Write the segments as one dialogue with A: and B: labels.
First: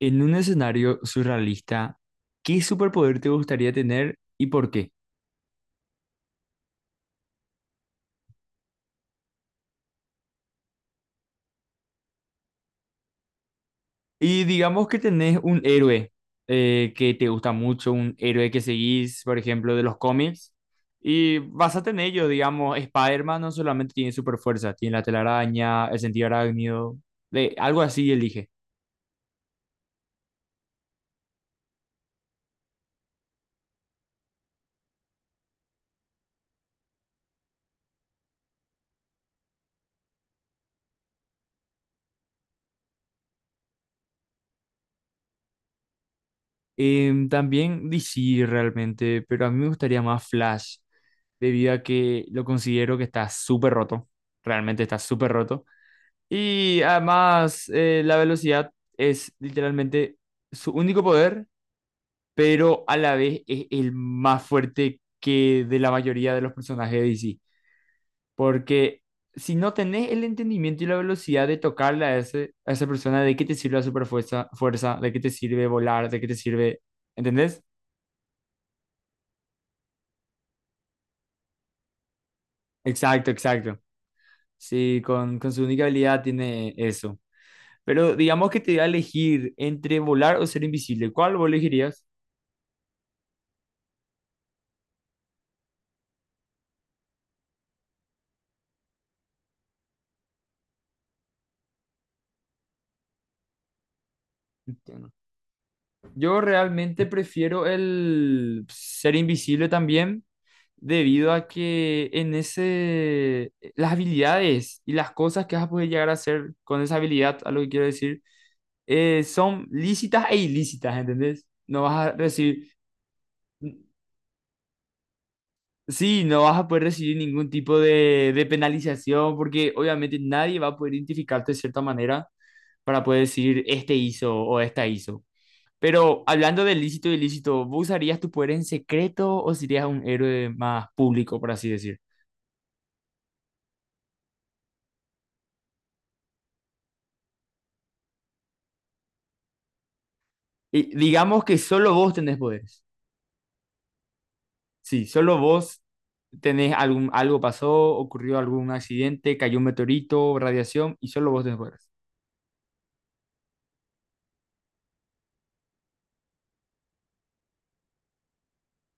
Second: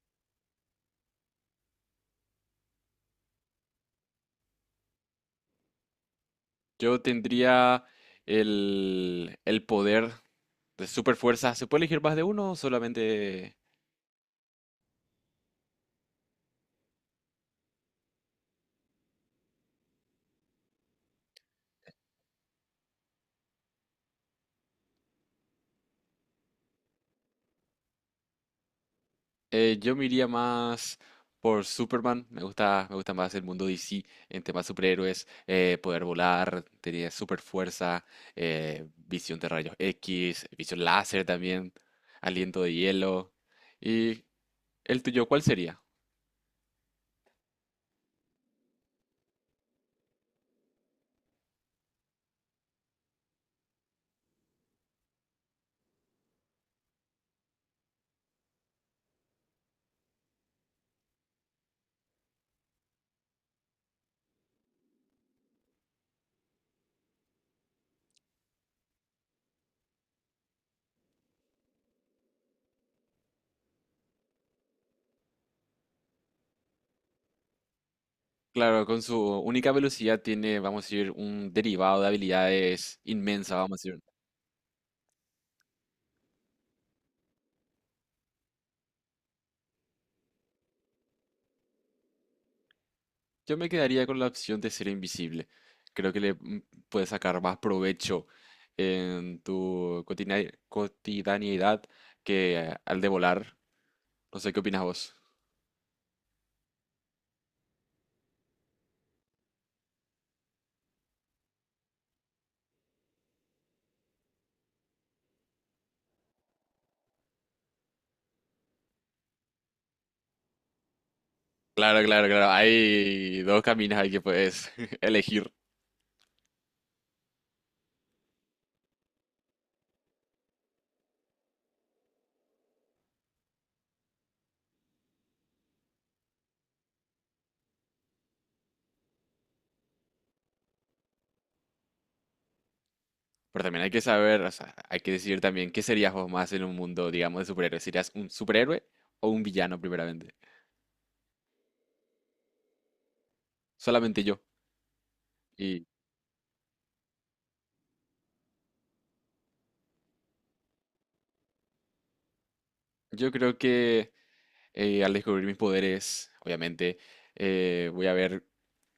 A: En un escenario surrealista, ¿qué superpoder te gustaría tener y por qué?
B: Yo tendría el poder de super fuerza. ¿Se puede elegir más de uno o solamente?
A: Y digamos que tenés un héroe que te gusta mucho, un héroe que seguís, por ejemplo, de los cómics, y basate en ello, digamos, Spider-Man no solamente tiene superfuerza, tiene la telaraña, el sentido arácnido, de, algo así elige.
B: Yo me iría más por Superman. Me gusta más el mundo DC en temas superhéroes. Poder volar, tener super fuerza, visión de rayos X, visión láser también, aliento de hielo. ¿Y el tuyo cuál sería?
A: También DC realmente, pero a mí me gustaría más Flash, debido a que lo considero que está súper roto, realmente está súper roto. Y además, la velocidad es literalmente su único poder, pero a la vez es el más fuerte que de la mayoría de los personajes de DC. Porque si no tenés el entendimiento y la velocidad de tocarle a, ese, a esa persona, ¿de qué te sirve la superfuerza, fuerza? ¿De qué te sirve volar? ¿De qué te sirve? ¿Entendés?
B: Claro, con su única velocidad tiene, vamos a decir, un derivado de habilidades
A: Exacto,
B: inmensa, vamos
A: exacto.
B: a decir.
A: Sí, con su única habilidad tiene eso. Pero digamos que te da a elegir entre volar o ser invisible. ¿Cuál vos elegirías?
B: Yo me quedaría con la opción de ser invisible. Creo que le puedes sacar más provecho en tu cotidianidad que al de volar. No sé qué opinas vos.
A: Yo realmente prefiero el ser invisible también debido a que en ese, las habilidades y las cosas que vas a poder llegar a hacer con esa habilidad, a lo que quiero decir, son lícitas e ilícitas, ¿entendés? No
B: Claro,
A: vas a
B: claro, claro.
A: recibir,
B: Hay dos caminos ahí que puedes elegir.
A: sí, no vas a poder recibir ningún tipo de penalización porque obviamente nadie va a poder identificarte de cierta manera para poder decir, este hizo o esta hizo. Pero hablando de lícito y ilícito, ¿vos usarías tu poder en secreto o serías un héroe más público, por así decir?
B: Pero también hay que saber, o sea, hay que decidir también qué serías vos más en un mundo, digamos, de superhéroes. ¿Serías un superhéroe o un villano, primeramente?
A: Y digamos que solo vos tenés poderes.
B: Solamente yo.
A: Sí, solo vos
B: Y
A: tenés algún, algo pasó, ocurrió algún accidente, cayó un meteorito, radiación, y solo vos tenés poderes.
B: yo creo que al descubrir mis poderes, obviamente, voy a ver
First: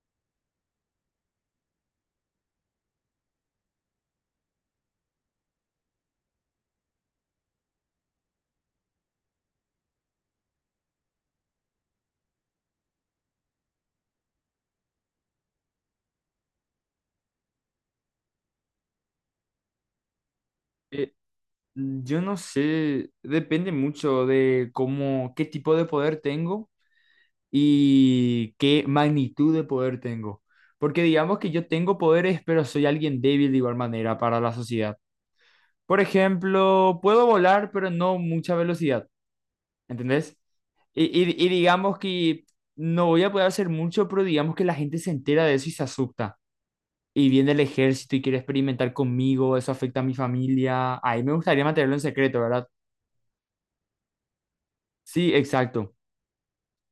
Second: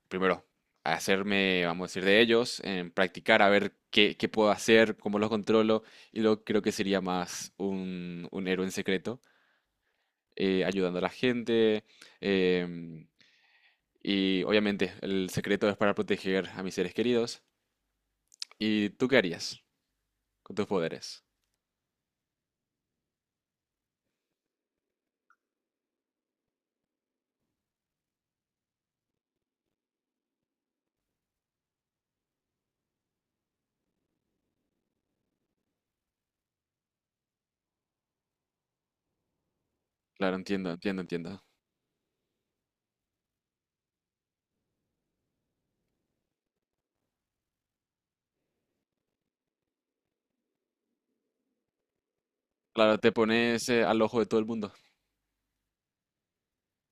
B: primero, hacerme, vamos a decir, de ellos, en practicar a ver qué puedo hacer, cómo los controlo, y luego creo que sería más un héroe en secreto, ayudando a la gente, em, y obviamente el secreto es para proteger a mis seres queridos. ¿Y tú qué harías con tus
A: Eh,
B: poderes?
A: yo no sé, depende mucho de cómo, qué tipo de poder tengo y qué magnitud de poder tengo. Porque digamos que yo tengo poderes, pero soy alguien débil de igual manera para la sociedad. Por ejemplo, puedo volar, pero no mucha velocidad,
B: Claro,
A: ¿entendés?
B: entiendo, entiendo,
A: Y, y-
B: entiendo.
A: y digamos que no voy a poder hacer mucho, pero digamos que la gente se entera de eso y se asusta. Y viene el ejército y quiere experimentar conmigo, eso afecta a mi familia. Ahí me gustaría mantenerlo en secreto, ¿verdad?
B: Claro, te pones al ojo de todo el mundo.
A: Sí, exacto.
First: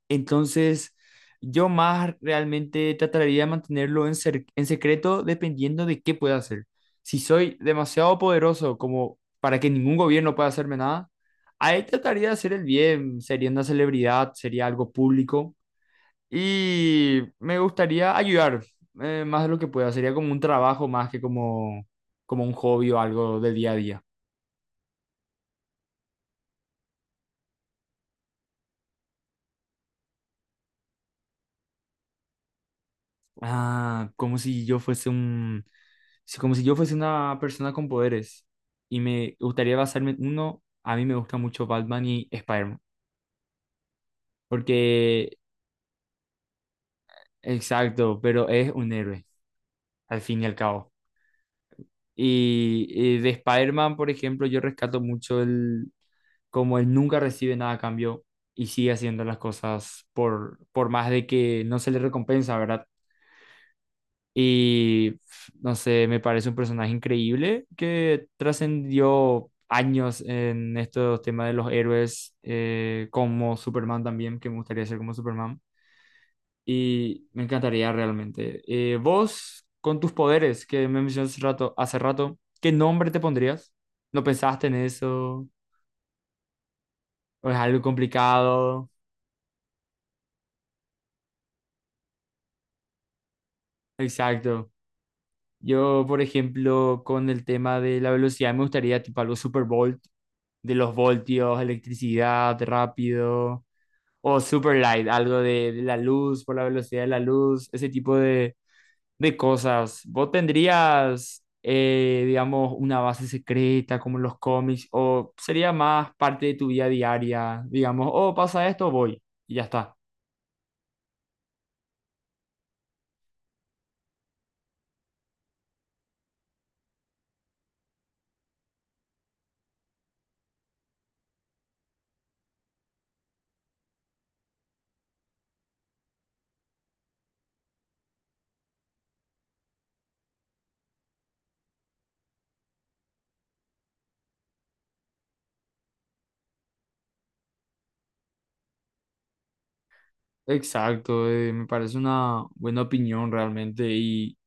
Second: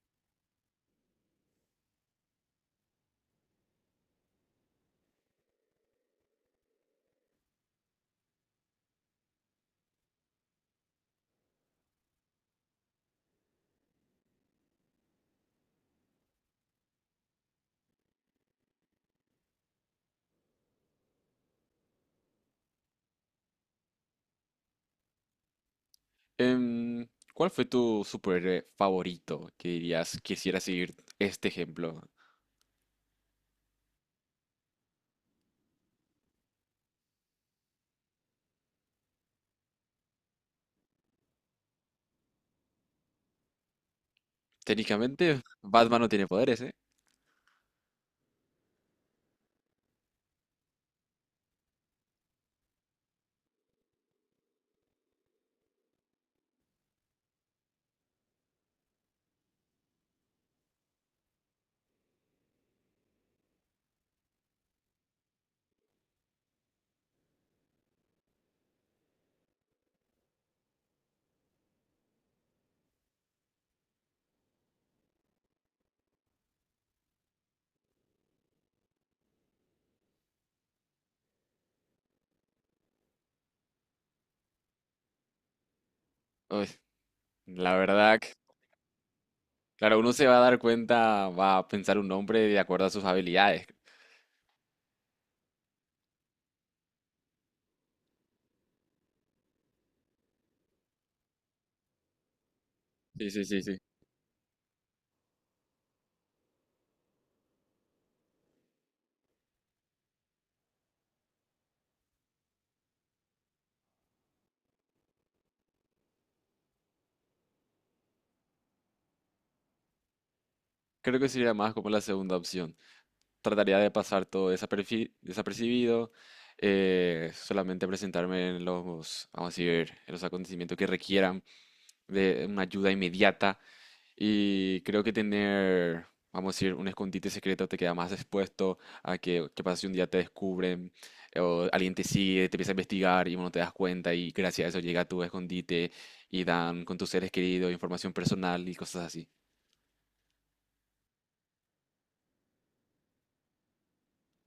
A: Entonces, yo más realmente trataría de mantenerlo en secreto dependiendo de qué pueda hacer. Si soy demasiado poderoso como para que ningún gobierno pueda hacerme nada, ahí trataría de hacer el bien. Sería una celebridad, sería algo público y me gustaría ayudar más de lo que pueda. Sería como un trabajo más que como, como un hobby o algo de día a día.
B: Em, ¿Cuál fue tu superhéroe favorito que dirías quisiera seguir este ejemplo?
A: Ah, como si yo fuese una persona con poderes y me gustaría basarme en uno, a mí me gusta mucho Batman y Spider-Man, porque,
B: Técnicamente, Batman no tiene poderes, ¿eh?
A: exacto, pero es un héroe, al fin y al cabo. Y de Spider-Man, por ejemplo, yo rescato mucho el, como él nunca recibe nada a cambio y sigue haciendo las cosas por más de que no se le recompensa, ¿verdad? Y no sé, me parece un personaje increíble que trascendió años en estos temas de los héroes, como Superman también, que me gustaría ser como Superman. Y me encantaría realmente. Vos, con tus poderes que me mencionaste hace rato, ¿qué nombre te pondrías? ¿No pensaste en eso?
B: Uy,
A: ¿O es
B: la
A: algo
B: verdad,
A: complicado?
B: claro, uno se va a dar cuenta, va a pensar un nombre de acuerdo a sus habilidades.
A: Exacto. Yo, por ejemplo, con el tema de la velocidad, me gustaría tipo algo Super Bowl de los voltios, electricidad
B: Sí, sí, sí,
A: rápido,
B: sí.
A: o super light, algo de la luz, por la velocidad de la luz, ese tipo de cosas. ¿Vos tendrías, digamos, una base secreta como en los cómics, o sería más parte de tu vida diaria, digamos, oh, pasa esto, voy, y ya está.
B: Creo que sería más como la segunda opción. Trataría de pasar todo desapercibido, solamente presentarme en los, vamos a decir, en los acontecimientos que requieran de una ayuda inmediata. Y creo que tener, vamos a decir, un escondite secreto te queda más expuesto a que, qué pasa si un día te descubren o alguien te sigue, te empieza a investigar y uno te das cuenta y gracias a eso llega a tu escondite y dan con tus seres queridos información personal y cosas así.
A: Exacto, me parece una buena opinión realmente y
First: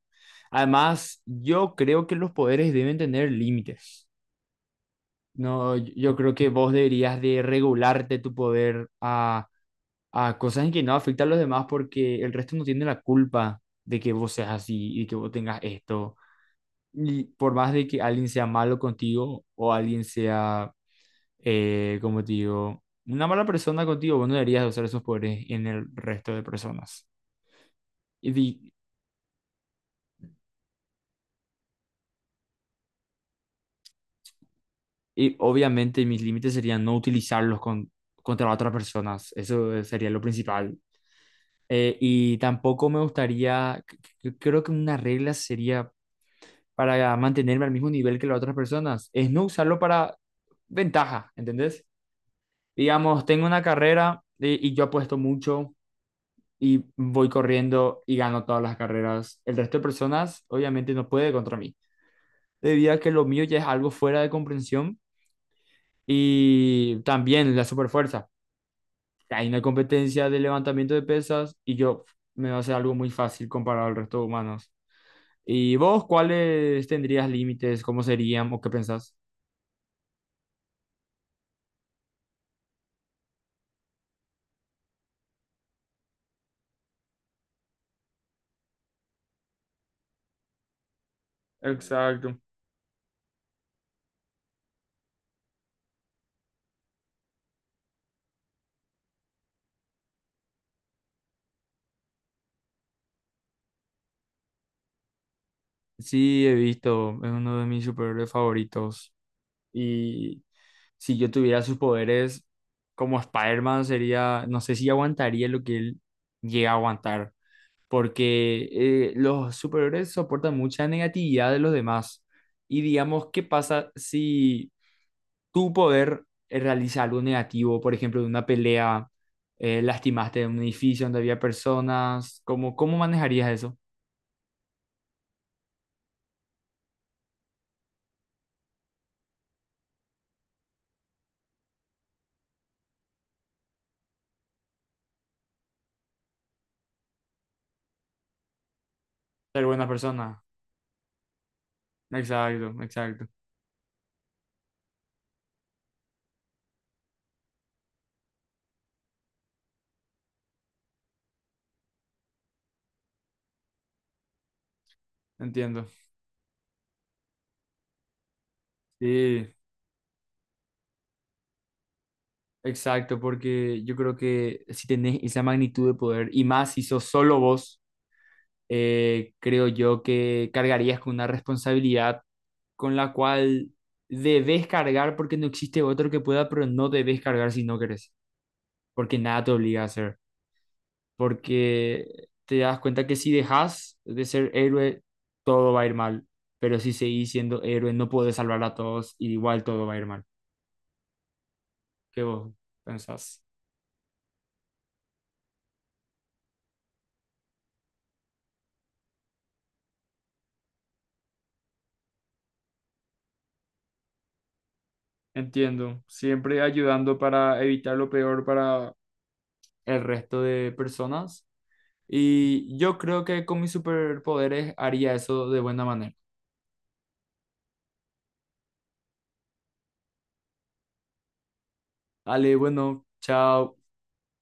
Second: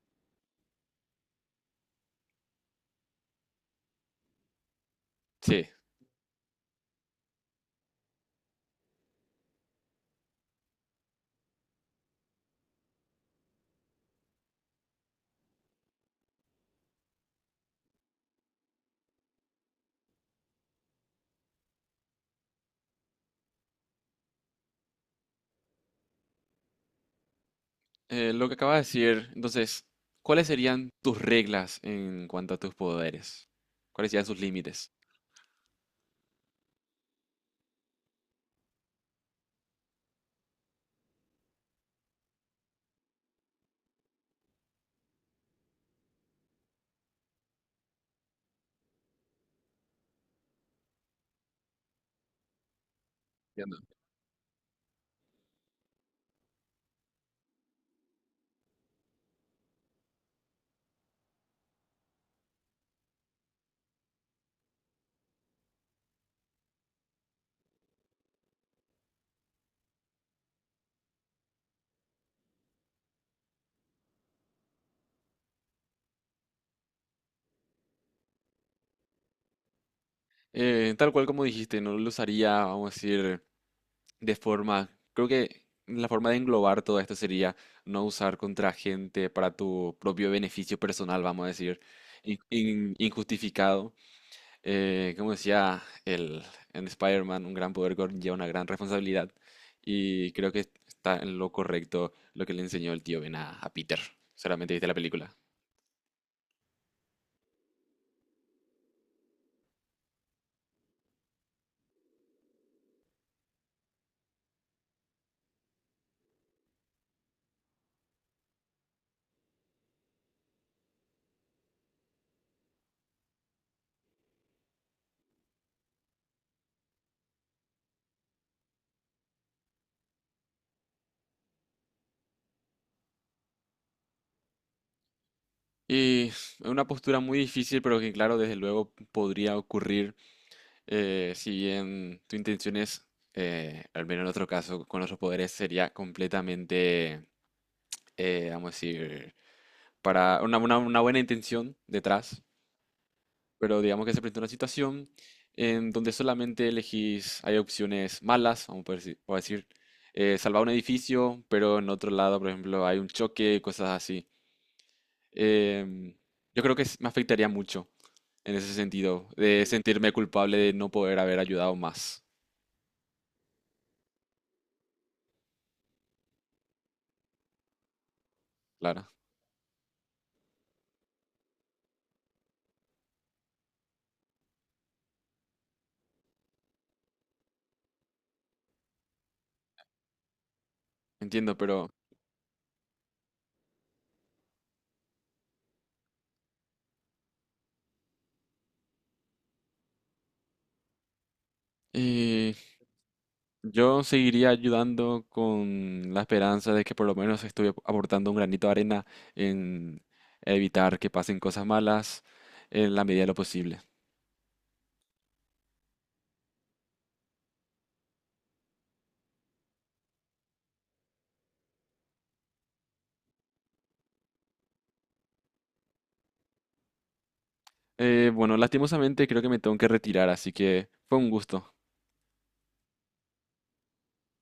A: además yo creo que los poderes deben tener límites.
B: Sí,
A: No, yo creo que vos deberías de regularte tu poder a cosas en que no afecta a los demás porque el resto no tiene la culpa de que vos seas así y que vos tengas esto. Y por más de que alguien sea malo contigo o alguien sea, como te digo, una mala persona contigo, vos no deberías de usar esos poderes en el resto de personas. Y,
B: lo que
A: di-
B: acabas de decir, entonces, ¿cuáles serían tus reglas en cuanto a tus poderes? ¿Cuáles serían sus límites?
A: y obviamente mis límites serían no utilizarlos contra otras personas. Eso sería lo principal. Y tampoco me gustaría, creo que una regla sería para mantenerme al mismo nivel que las otras personas, es no usarlo para ventaja, ¿entendés? Digamos, tengo una
B: Entiendo.
A: carrera y yo apuesto mucho y voy corriendo y gano todas las carreras. El resto de personas obviamente no puede contra mí, debido a que lo mío ya es algo fuera de comprensión y también la superfuerza. Hay una competencia de levantamiento de pesas y yo me va a hacer algo muy fácil comparado al resto de humanos. ¿Y vos cuáles tendrías límites? ¿Cómo serían o qué pensás?
B: Tal cual como dijiste, no lo usaría, vamos a decir de forma, creo que la forma de englobar todo esto sería no usar contra gente para tu propio beneficio personal, vamos a decir,
A: Exacto.
B: injustificado. Como decía en Spider-Man, un gran poder conlleva una gran responsabilidad. Y creo que está en lo correcto lo que le enseñó el tío Ben a Peter. Solamente viste la película.
A: Sí, he visto, es uno de mis superhéroes favoritos. Y si yo tuviera sus poderes como Spider-Man, sería, no sé si aguantaría lo que él llega a aguantar, porque los superhéroes soportan mucha negatividad de los demás. Y digamos, ¿qué pasa si tú poder realizar algo negativo, por ejemplo, de una pelea, lastimaste en un edificio donde había personas, ¿cómo, cómo manejarías eso?
B: Y es una postura muy difícil, pero que claro, desde luego podría ocurrir. Si bien tu intención es, al menos en otro caso, con nuestros poderes sería completamente, vamos a decir,
A: Ser buena persona.
B: para una buena intención detrás,
A: Exacto, exacto.
B: pero digamos que se presenta una situación en donde solamente elegís, hay opciones malas, vamos a poder por decir, salvar un edificio, pero en otro lado, por ejemplo, hay un choque y cosas así.
A: Entiendo.
B: Em, yo creo que me afectaría mucho en ese sentido,
A: Sí,
B: de sentirme culpable de no poder haber ayudado más,
A: exacto, porque yo creo que si tenés esa magnitud de poder, y más si sos solo vos,
B: claro.
A: creo yo que cargarías con una responsabilidad con la cual debes cargar porque no existe otro que pueda, pero no debes cargar si no querés, porque nada te obliga a hacer.
B: Entiendo, pero
A: Porque te das cuenta que si dejas de ser héroe, todo va a ir mal, pero si seguís siendo héroe, no podés salvar a todos y igual todo va a ir mal. ¿Qué vos
B: y
A: pensás?
B: yo seguiría ayudando con la esperanza de que por lo menos estoy aportando un granito de arena en evitar que pasen cosas malas en la medida de lo posible.
A: Entiendo, siempre ayudando para evitar lo peor para el resto de personas. Y yo creo que con mis superpoderes haría eso de buena manera.
B: Bueno, lastimosamente creo que me tengo que retirar, así que fue un gusto.
A: Dale, bueno, chao.